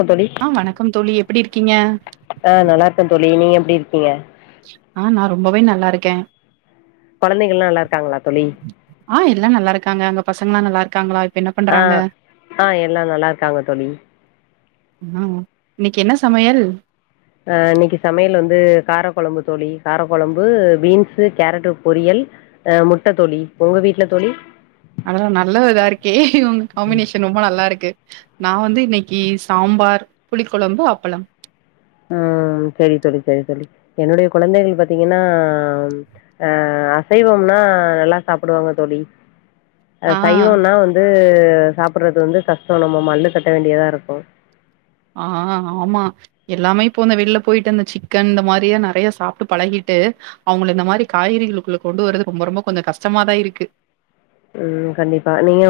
என்ன தோழி ஆ வணக்கம் தோழி எப்டி இருக்கீங்க? ஆஹ் நல்லா இருக்கேன் தோழி நீங்க எப் எப்டி இருக்கீங்க ஆஹ் நான் ரொம்பவே நல்லா இருக்கேன் குழந்தைகள்லாம் நல்லா இருக்காங்களா தோழி ஆஹ் இல்ல நல்லா இருக்காங்க உங்க பசங்கலாம் நல்லாக்காங்களா அ ஆ எல்லா நல்லா இருக்காங்க தோழி ஆ இன்னைக்கு என்ன சமையல் அ இன்னைக்கு சமையல் வந்து காரக்குழம்பு தோழி காரக்குழம்பு பீன்ஸ் கேரட்டு் பொரியல் அ முட்ட தோழி உங்க வீட்டுல தோழி அதெல்லா நல்ல இதா இருக்கே இவங்க காம்பினேஷன் ரொம்ப நல்லா இருக்கு நா வந்து இன்னைக்கு சாம்பார் புளி கொழம்பு அப்பளம் ம் செரி தோழி செரி தோழி என்னுடைய குழந்தைகள் பாத்தீங்கன்னா அ அசைவம்னா நல்லா சாப்பிடுவாங்க தோழி ஆ சைவம்னா வந்து து சாப்பிட்றது வந்து கஷ்டோ நம்ம மல்லு கட்ட வேண்டியதா இருக்கு ஆ ஆமா எல்லாமே இப்போ இந்த வெளில போயிட்டு அந்த சிக்கன் இந்த மாரியா நெறைய சாப்ட்டு பழகிட்டு அவுங்கள இந்த மாரி காய்கறிகளுக்குள்ள கொண்டு வர்றது ரொம்ப ரொம்ப கொஞ்சோ கஷ்டமாதா இருக்கு ம் கண்டிப்பா நீங்க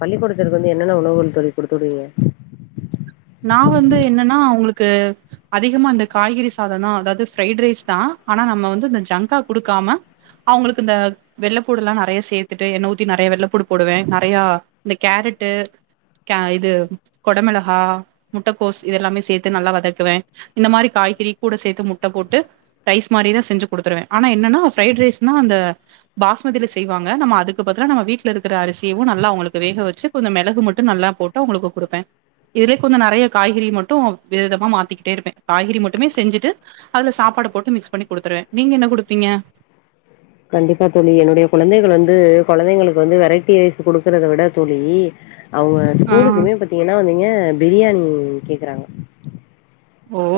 பள்ளிக்கூடத்துக்கு வந்து என்னென்ன உணவுகள் தோழி குடுத்துடுவீங்க நா வந்து என்னன்னா அவுங்களுக்கு கு அதிகமா இந்த காய்கறி சாதோ தா அதாவது ஃப்ரைட் ரைஸ் தா ஆனா நம்ம வந்து இந்த ஜங்கா் குடுக்காம அவங்களுக்கு இந்த வெள்ளைப்பூட எல்லா நெறைய சேத்துட்டு எண்ணெ ஊத்தி நெறைய வெள்ளைப்பூடு போடுவே நெறயா இந்த கேரட்டு இது கொட மிளாகா முட்டைக்கோஸ் இதெல்லாமே சேத்து நல்லா வதக்குவே இந்த மாரி காய்கறி கூட சேத்து முட்ட போட்டு ரைஸ் மாரி தா செஞ்சு குடுத்துருவே ஆனா என்னன்னா ஃபிரைட் ரைஸ் நா அந்த பாஸ்மதில செய்வாங்க நம்ம அதுக்கு பதிலா வீட்ல இருக்கற அரிசியு நல்லா அவுங்களுக்கு வேக வச்சு கொஞ்சோ மிளகு மட்டு நல்லா போட்டு அவுங்களுக்கு குடுப்பே இரு கொஞ்சோ நெறைய காய்கறி மட்டு வித விதமா மாத்திக்கிட்டே இருப்பே காய்கறி மட்டுமே செஞ்சுட்டு அதுல சாப்பாடு போட்டு மிக்ஸ் பண்ணி குடுத்துருவே நீங்க என்ன குடுப்பீங்க கண்டிப்பா தோழி என்னுடைய குழந்தைகள் வந்து கொழந்தைங்களுக்கு வந்து வெரைட்டி ரைஸ் குடுக்குறத விட தோழி அவுங்க ஆ ஸ்கூலுக்குமே பாத்தீங்கன்னா வந்துங்க பிரியாணி ம் கேக்கறாங்க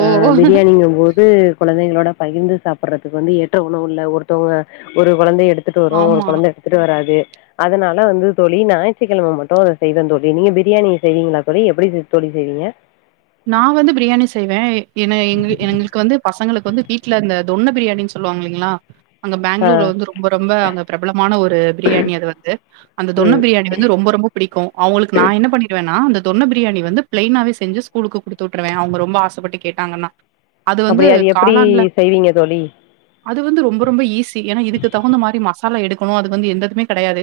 அ ஓ பிரியாணிங்கு போது குழந்தைகளோட பகிர்ந்து சாப்பிறதுக்கு வந்து ஏற்ற உணவு இல்ல ஒருத்தவுங்க ஒரு குழந்தை எடு எடுத்துட்டு வரு ஒரு ஆமா. குழந்தை எடுத்துட்டு வராது அதனால வந்து தோழி ஞாயிற்றுக்கிழம மட்டு அத செய்வே தோழி நீங்க பிரியாணி செய்வீங்களா தோழி எப்படி த தோழி செய்வீங்க நா வந்து பிரியாணி செய்வே ஏனா எங்கள் எங்களுக்கு வந்து பசங்களுக்கு வந்து வீட்டுல அந்த தொண்ண பிரியாணின்னு சொல்லுவாங்க இல்லைங்களா அங்க ஆ பெங்களூர்ல வந்து ரொம்ப ரொம்ப அங்க பிரபலமான ஒரு பிரியாணி அது வந்து அந்த தொண்ண ம் பிரியாணி வந்து ரொம்ப ரொம்ப புடிக்கு அவங்களுக்கு நா என்ன பண்ணிடு வேனா தொன்ன பிரியாணி வந்து பிளைனாவே செஞ்சி கூலுக் அப்படி அது எப்படி செய்வீங்க தோழி அது வந்து ரொம்ப ரொம்ப ஈஸி ஏனா இதுக்கு தகுந்த மாரி மசாலா எடுக்கணு அதுக்கு வந்து எந்தத்துமே கிடையாது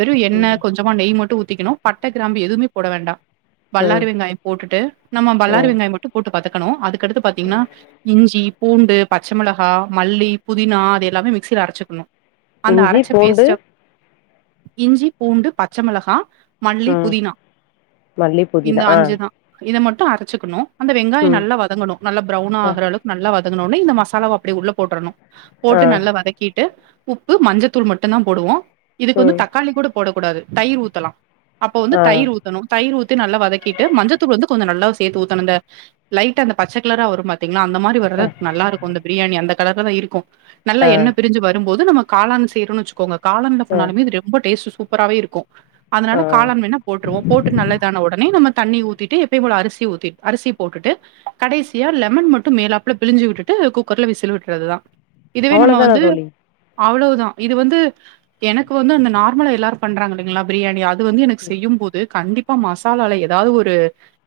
வெறு ம் எண்ணெ கொஞ்சமா நெய் மட்டு ஊத் திக்கனு பட்ட கிராம்பு எதுமே போட வேண்டா வல்லாரி ம் வெங்காயோ போட்டுட்டு பல்லாரி ம் வெங்காய மட்டு போட் வதக்கனு அதுக் அதுக்கடுத்து பாத்தீங்கனா இஞ்சி பூண்டு பச்ச மிளகா மல்லி புதினா அது எல்லாமே மிக்சியில அரச்சிக்கனு இஞ்சி பூண்டு இஞ்சி பூண்டு பச்ச மிளகா மல்லி உம் புதினா மல்லி புதினா இந்த ஆ அஞ்சு தா இத மட் அரச்சிக்கணு அந்த வெங்காயோ ம் நல்லா வதங்கணு நல்லா ப்ரௌன்னா ஆ ஆகுற அளவுக்கு நல்லா இந்த மசாலாவா அப்டியே உள்ள போட்ருணு ஆ போட்டு நல்லா வதக்கிட்டு உப்பு மஞ்சத்தூள் மட்டுதா போடுவோ இதுக்கு வந்து ம் தக்காளி கூட போட கூடாது தயிர் ஊத்தலா அப்ப வந்து ஆ தயிர் ஊத்தணு தயிர் ஊத்தி நல்லா வதக்கிட்டு மஞ்சத்தூள் வந்து கொஞ்ஜோ நல்லா சேத்து ஊத்தணுங்க லைட்டா அந்த பச்ச கலரா வரு பாத் அந்த மாரி வரது ஆ நல்லா இருக்கு அந்த பிரியாணி அந்த கலர்ல தா இருக்கு நல்லா ஆ என்ன ஆ பிரிஞ்சி வரு போது நம்ப காளான் செய்ரோன்னு வச்சுக்கோங்க காலன்ல பண்ணாலுமே இது ரொம்ப டேஸ்ட்டு சூ சூப்பராவே இருக்கு அதனால ஆ காளான் வேனா போட்ருவோ போட்டு நல்லா இதான ஒடனே நம்ப தண்ணி ஊத்தீட்டு எப்பயு போல அரிசி ஊத்தி அரிசி போட்டுட்டு கடைசியா லெமன் மட்டு மேலாப்ல பிழிஞ்சி விட்டுட்டு குக்கர்ல விசில் விட்றதுதா இதுவே அவ்வளோ நம்ப தானா வந்து தோழி அவ்ளோதா இது வந்து எனக்கு வந்து அந்த நார்மலா எல்லாரு பண்றாங்க இல்லைங்ளா பிரியாணி அது வந்து எனக்கு செய்யும் போது கண்டிப் இப்ப மசாலால ஏதாது ஒரு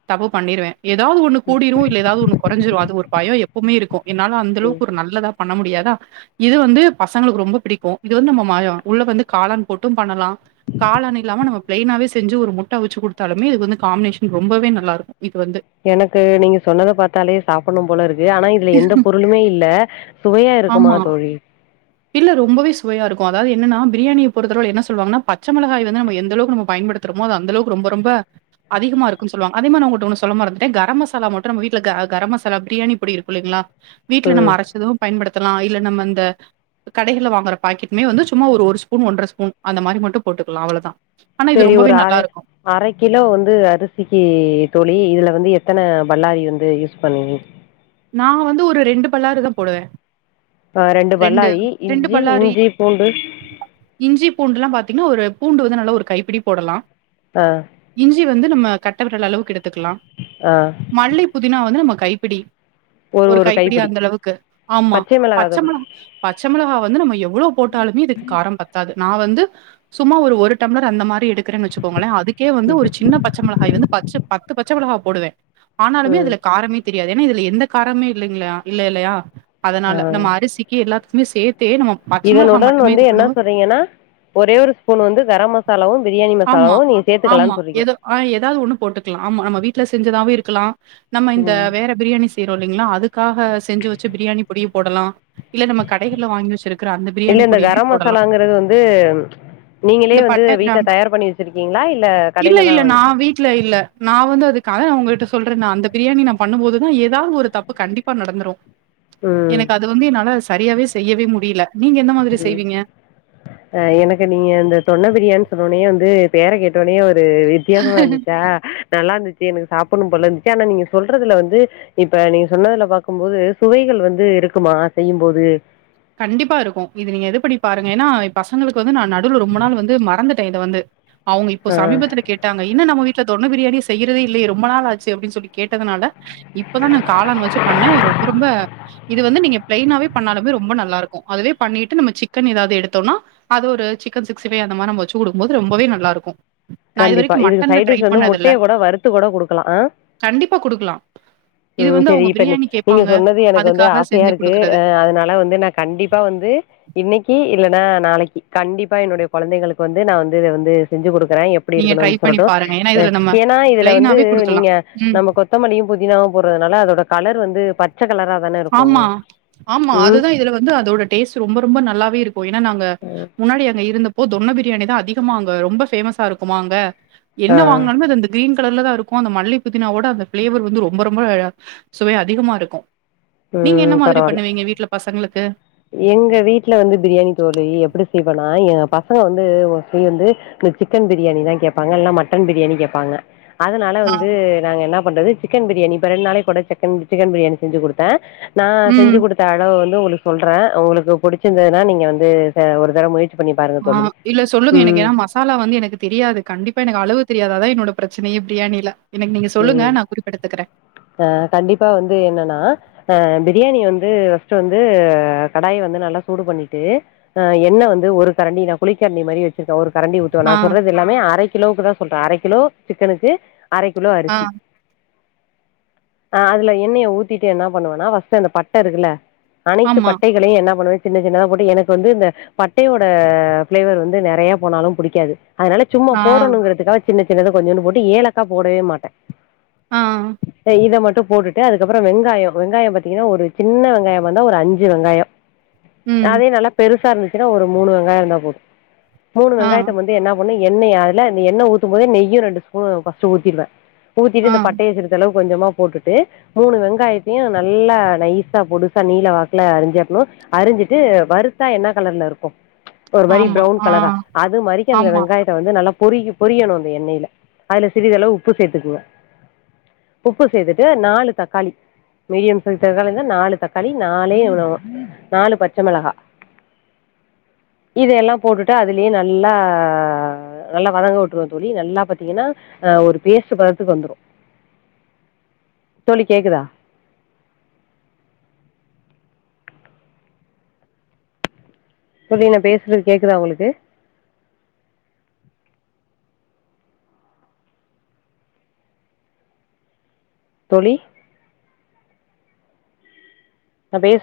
தப்பு பண்ணிடுவே ஏதாது ஒன்னு கூடிடு இல்ல எதாது ஒன்னு கொறஞ்சிடு அது ஒரு பயோ எப்பமே இருக்கு என்னால அந்த ம் அளவுக்கு ஒரு நல்லதா பண்ண முடியாது இது வந்து பசங்களுக்கு ரொம்ப பிடிக்கு இது வந்து நம்ப [unintelligible] உள்ள வந்து காளான் போட்டு பண்ணலா காளான் இல்லாம நம்ப பிளைனாவே செஞ்சு ஒரு முட்ட வச்சு குடுத்தாலுமே இது வந்து காம்பினேஷன் ரொம்பவே நல்லாருக்கு எனக்கு நீங்க சொன்னத பாத்தாலே சாப்புனு போல இருக்கு ஆனா எந்த பொருளுமே இல்ல அ சுவையா இருக்குமா ஆமா. தோழி இல்ல ரொம்பவே சுவையா இருக்கு அதாது என்னன்னா பிரியாணிய பொருத்தளவுல என்ன சொல்லுவாங்கன்னா பச்ச மொளகாய வந்து நம்ப எந்தளவுக்கு நம்ப பயன்டுத்துறமோ அது அந்தளவுக்கு ரொம்ப ரொம்ப அதிகமா இருக்குன்னு சொல்லுவாங்க அதே மாரி நா உங்கட்ட ஒன்னு சொல்ல மறந்துட்டே கர மசாலா மட்டு நம்ப வீட்டுல கர கரமசாலா பிரியாணி பொடி இருக்கு இல்லைங்ளா வீட்டுல நம்ம ம் அரைச்சதும் பயன்படுத்த லாம் இல்ல நம்ம அந்த கடைகள்ள வாங்குற பாக்கெடமே வந்து சும்மா ஒரு ஸ்பூன் ஒன்றர ஸ்பூன் அந்த மாதிரி மட்டும் போட்டுக்கலாம் அவ்ளவுதா சரி ஒரு அரை அரை கிலோ வந்து அரிசிக்கு தோழி இதுல வந்து எத்தன பல்லாரி வந்து யூஸ் பண் நா வந்து ஒரு ரெண்டு பல்லாறு தான் போடுவேன் ஆஹ் ரெண்டு பல்லாரி இஞ்சி பல்லாரி இஞ்சி பூண்டு னு ஒரு பூண்டு வந்து நல்ல ஒரு கைப்பிடி போடலாம் ஆஹ் சி வந்து நம்ம கட்ட விரல் அளவுக்கு எடு இருக்கலாம் ஆ மல்லி புதினா வந்து நமக்கு கைப்பிடி ஒரு கைப்பிடி அந்த அளவுக்கு ஆமா பச்சை பச்ச தோழி மிளகா பச்ச மிளகா வந்து நம்ம எவ்வளோ போட்டாலுமே இதுக்கு காரம் பத்தாது நா வந்து சும்மா ஒரு டம்ளர் அந்த மாரி எடுக் கிறனு வச்சுக்கோங்களேன் அதுக்கே வந்து ம் ஒரு சின்ன பச்ச மிளகா வந்து பச் பத்து பத்து பச்ச மிளகா போடுவேன் ஆனாலுமே ம் அதுல காரமே தெரிய யாது எந்த காரமே இல்லைங்களையா இல்ல இல்லையா ஆ அதனால நம்ம அரிசிக்கு எல்லாத் மே சேத் இதனுடன் வந்து என்ன சொல்றீங்கன்னா ஒரே ஒரு ஸ்பூன் வந்து கரம் மசாலாவும் பிரியாணி ஆமா, மசாலாவும் நீங்க ஆமா. சேர்த்துக்கலானு சொல்றீங்க ஏதோ ஆ ஏதாவது ஒண்ணு போட்டுக்கலாம். ஆமா, நம்ம வீட்ல செஞ்சதாவே இருக்கலாம் நம்ம இந்த ம் வேற பிரியானி சொல்லீங்களா அதுக்காக செஞ்சு வச்சு பிரியாணி பொடிய போடலாம் இல்ல நம்ம கடைகள்ல வாங்கி வச்சிருக்கிற அந்த இல்ல பிரியாணி இந்த பொடியுமே கரம் போடலாம் மசாலாங்கிறது வந்து நீங்களே இந்த வந்து பட்டா வீட்ல கிராம் தயார் பண்ணி வச்சிருக்கீங்களா இல்ல இல்ல கடையில தா இல்ல வாங்க நா வீட்டுல இல்ல நான் வந்து அதுக்காக அவங்கிட்ட சொல்றே ந அந்த பிரியாணி ந பண்ணும்போதுதா ஏது ஏதாவது ஒரு தப்பு கண்டிப்பா நடந்துரும் ம் எனக்கு அது வந்து என்னால சரியாவே செய்யவே முடியல நீங்க எந்த மாதிரி உம் செய்வீங்க? அஹ் எனக்கு நீங்க இந்த தொன்ன பிரியாணினு சொன்னோனையே வந்து பேற கேட்டோனையே ஒரு ஒரு வித்தியாசமா இருந்துச்சா நல்லா இருந்துச்சு எனக்கு சாப்பிடணும் போல இருந்துச்சு ஆனா நீங்க சொல்றதுல வந்து இப்ப நீங்க சொன்னதுல பாக்கும் போது சுவைகள் வந்து இருக்குமா செய்யும்போது கண்டிப்பா இருக்கு இது நீங்க எது பண்ணி பாருங்க ஏன்னா பசங்களுக்கு வந்து நா நடுவில் ரொம்ப நாள் வந்து மறந்துட்டேன் இத வந்து அவங்க இப்போ ஆ சமீபத்துல கேட்டாங்க என்னா நம்ம வீட்டுல தொன் ன பிரியாணி செய்றதே இல்லே ரொம்ப நாள் ஆச்சே அப்டினு சொல்லி கேட்டதுனால இப்பதான் நான் காளான் வச்சு பண்ணேன் ரொம்ப ரொம்ப இது வந்து நீங்க பிளைனாவே பண்ணாலுமே ரொம்ப நல்ல லா இருக்கும் அதுவே பண்ணிட்டு நம்ம சிக்கன் ஏதாவது எடுத்தோம்னா அது ஒரு சிக்கன் சிக்ஸ்டி ஃபைவ் அந்த மாரி நம்ம வச்சு குடுக்கும்போது ரொம்பவே நல்லாயிருக்கு கண்டிப்பா இதுக்கு சைட் டிஷ் வந்து முட்டைய கூட வருத்து கூட குடுக்கலா ஆ கண்டிப்பா குடுக்கலாம். இது வந்து சேசேரி அவங்க இப்ப பிரியாணி நீங்க கேட்பாங்க. சொன்னது எனக்கு வந்து அதுக்காக ஆசையா செஞ்சு இருக்கு குடுக்குறது. அதனால வந்து கண்டிப்பா வந்து இன்னைக்கு இல்லைன்னா நாளைக்கு கண்டிப்பா என்னுடைய குழந்தைங்களுக்கு வந்து நான் வந்து இத வந்து செஞ்சு குடுக்குறேன் எப்டி நீங்க ட்ரை இருக்குனு பண்ணி சொல்லட்டு பாருங்க. ஏன்னா, இதுல நம்ம ஏன்னா இதுல வந்து பிளெயினாவே நீங்க குடுக்கலாம். ம். நம்ம கொத்தமல்லியு புதினாவு போடுறதுனால அதோட கலர் வந்து பச்ச கலரா தான இருக்கு ஆமா ஆமா ம் அதுதான் இதுல வந்து அதோட டேஸ்ட் ரொம்ப ரொம்ப நல்லாவே இருக்கு ஏன்னா நாங்க முன்னாடி அங்க இருந்த போது தொன்ன பிரியாணிதான் அதிகமா அங்க ரொம்ப ஃபேமஸ்சா இருக்குமா அங்க ஆ என்ன வாங்கனாலுமே அந்த கிரீன் கலர்ல தான் இருக்கு அந்த மல்லி புதினாவோட அந்த பிளேவர் வந்து ரொம்ப ரொம்ப சுவை அதிகமா இருக்கு நீங்க என்ன ம் மாதிரி பரவால்ல பண்ணுவீங்க வீட்டுல பசங்களுக்கு எங்க வீட்டு்ல வந்து பிரியாணி தோழி எப்படி செய்வனா எங்க பசங்க வந்து வந்து இந்த சிக்கன் பிரியாணிதான் கேட்பாங்க இல்லா மட்டன் பிரியாணி கேட்பாங்க அதனால ஆ வந்து நாங்க என்ன பண்றது சிக்கன் பிரியாணி இப்ப ரெண்டு நாளைக்கு ஒரு டைம் சிக்கன் சிக்கன் பிரியாணி செஞ்சு குடுப்பேன் நான் செஞ்சு ம் குடுத்த அளவு வந்து [unintelligible] சொல்றேன் உங்களுக்கு புடிச்சிருந்ததுன்னா நீங்க வந்து ஒரு தடவ முயற் ஆஹ் இல்ல சொல்லுங்க எனக்கு ஏன்னா மசாலா வந்து எனக்கு தெரியாது கண்டிப்பா எனக்கு அளவு தெரியாது அதான் என்னோட பிரச்சனையே பிரியாணில எனக்கு நீங்க சொல்லுங்க உம் நா குறிப்பெடுத்துக்கிறே ஆஹ் கண்டிப்பா வந்து என்னன்னா அஹ் பிரியாணி வந்து ஃபஸ்ட்டு வந்து கடாய வந்து நல்லா சூடு பண்ணிட்டு எண்ணெய் வந்து ஒரு கரண்டி நான் குளிக்கரண்டி மாரி வச்சிருக்கேன் ஒரு கரண்டி ஊத்துவன் ஆ நான் சொல்றது எல்லாமே அரைக் கிலோவுக்கு தான் சொல்றேன் அரை கிலோ சிக்கனுக்கு அரை கி லோ ஆ அரிசி ஆஹ் அதுல எண்ணெய ஊத்திட்டு என்ன பண்ணுவனா ஃபர்ஸ்ட் அந்த பட்ட இருக்குல அனைத்து ஆமா பட்டைகளையு என்ன பண்ணுவே சின்ன சின்னதா போட்டு எனக்கு வந்து இந்த பட்டேயோட ஃபிளேவர் வந்து நெறைய போனாலு புடிக்காது அதுனால சும்மா ஆ போடணுங்கிறதுகாச் சின்ன சின்னதா கொஞ்ஜோன்டு போட்டு ஏலக்கா போடவே மாட்ட ஆ இப்ப இத மட் டு போட்டுட்டு அதுக்கப்புறோ வெங்காயோ வெங்காயம் பாத்தீங்கனா ஒரு சின்ன வெங்காயமார்ந்தா ஒரு அஞ்சு வெங்காயோ ம் அதே நல்லா பெருசா இருந்து க்குற ஒரு மூணு வெங்காயோ இருந்தா போது மூணு ஆ வெங்காயத்த மந்து என்னம் ஒன்னு எண்ணெயார்ல இந்த எண்ண ஊத்தும்போது நெய்யு ரெண்டு ஸ்பூ பா சு ஊத்திர்வ ஊத்திட்டு ஆ இந்த பட்டய சிறிதளவ் கொஞ்சமா போட்டுட்டு மூணு வெங்காயத்தியு நல்லா நைசா பொடுசா நீள வாக்குல அரிஞ்சுவெட்ணு அரிஞ்சிட்டு வருத்தா என்ன கலர்ல இருக்கு ஒரு மாரி ஆமா ப்ரவுன் ஆ கலரா அது மாரிக்கு அந்த ஆமா வெங்காயத்த வந்து நல்லா பொரிகு பொரியணு அந்த எண்ணேல அதுல சிறிதளவு உப்பு சேத்துகுங்க உப்பு சேத்துட்டு நாலு தக்காளி மீடியம் சைஸ் அளவிர்ந்தா நாலு தக்காளி நாலே இவுளவோ நாலு பச்ச மெளகா இதுஎல்லாம் போட்டுட்டு அதுலே நல்லா நல்லா வதங்க உட்ருவ தோழி நல்லா பாத்தீங்கனா ஆஹ் ஒரு பேஸ்ட் பதத்துக் வந்துரு தோழி கேக்குதா தோழி நா பேசுறது கேக்குதா உங்களுக்கு தோழி நா பேஸ்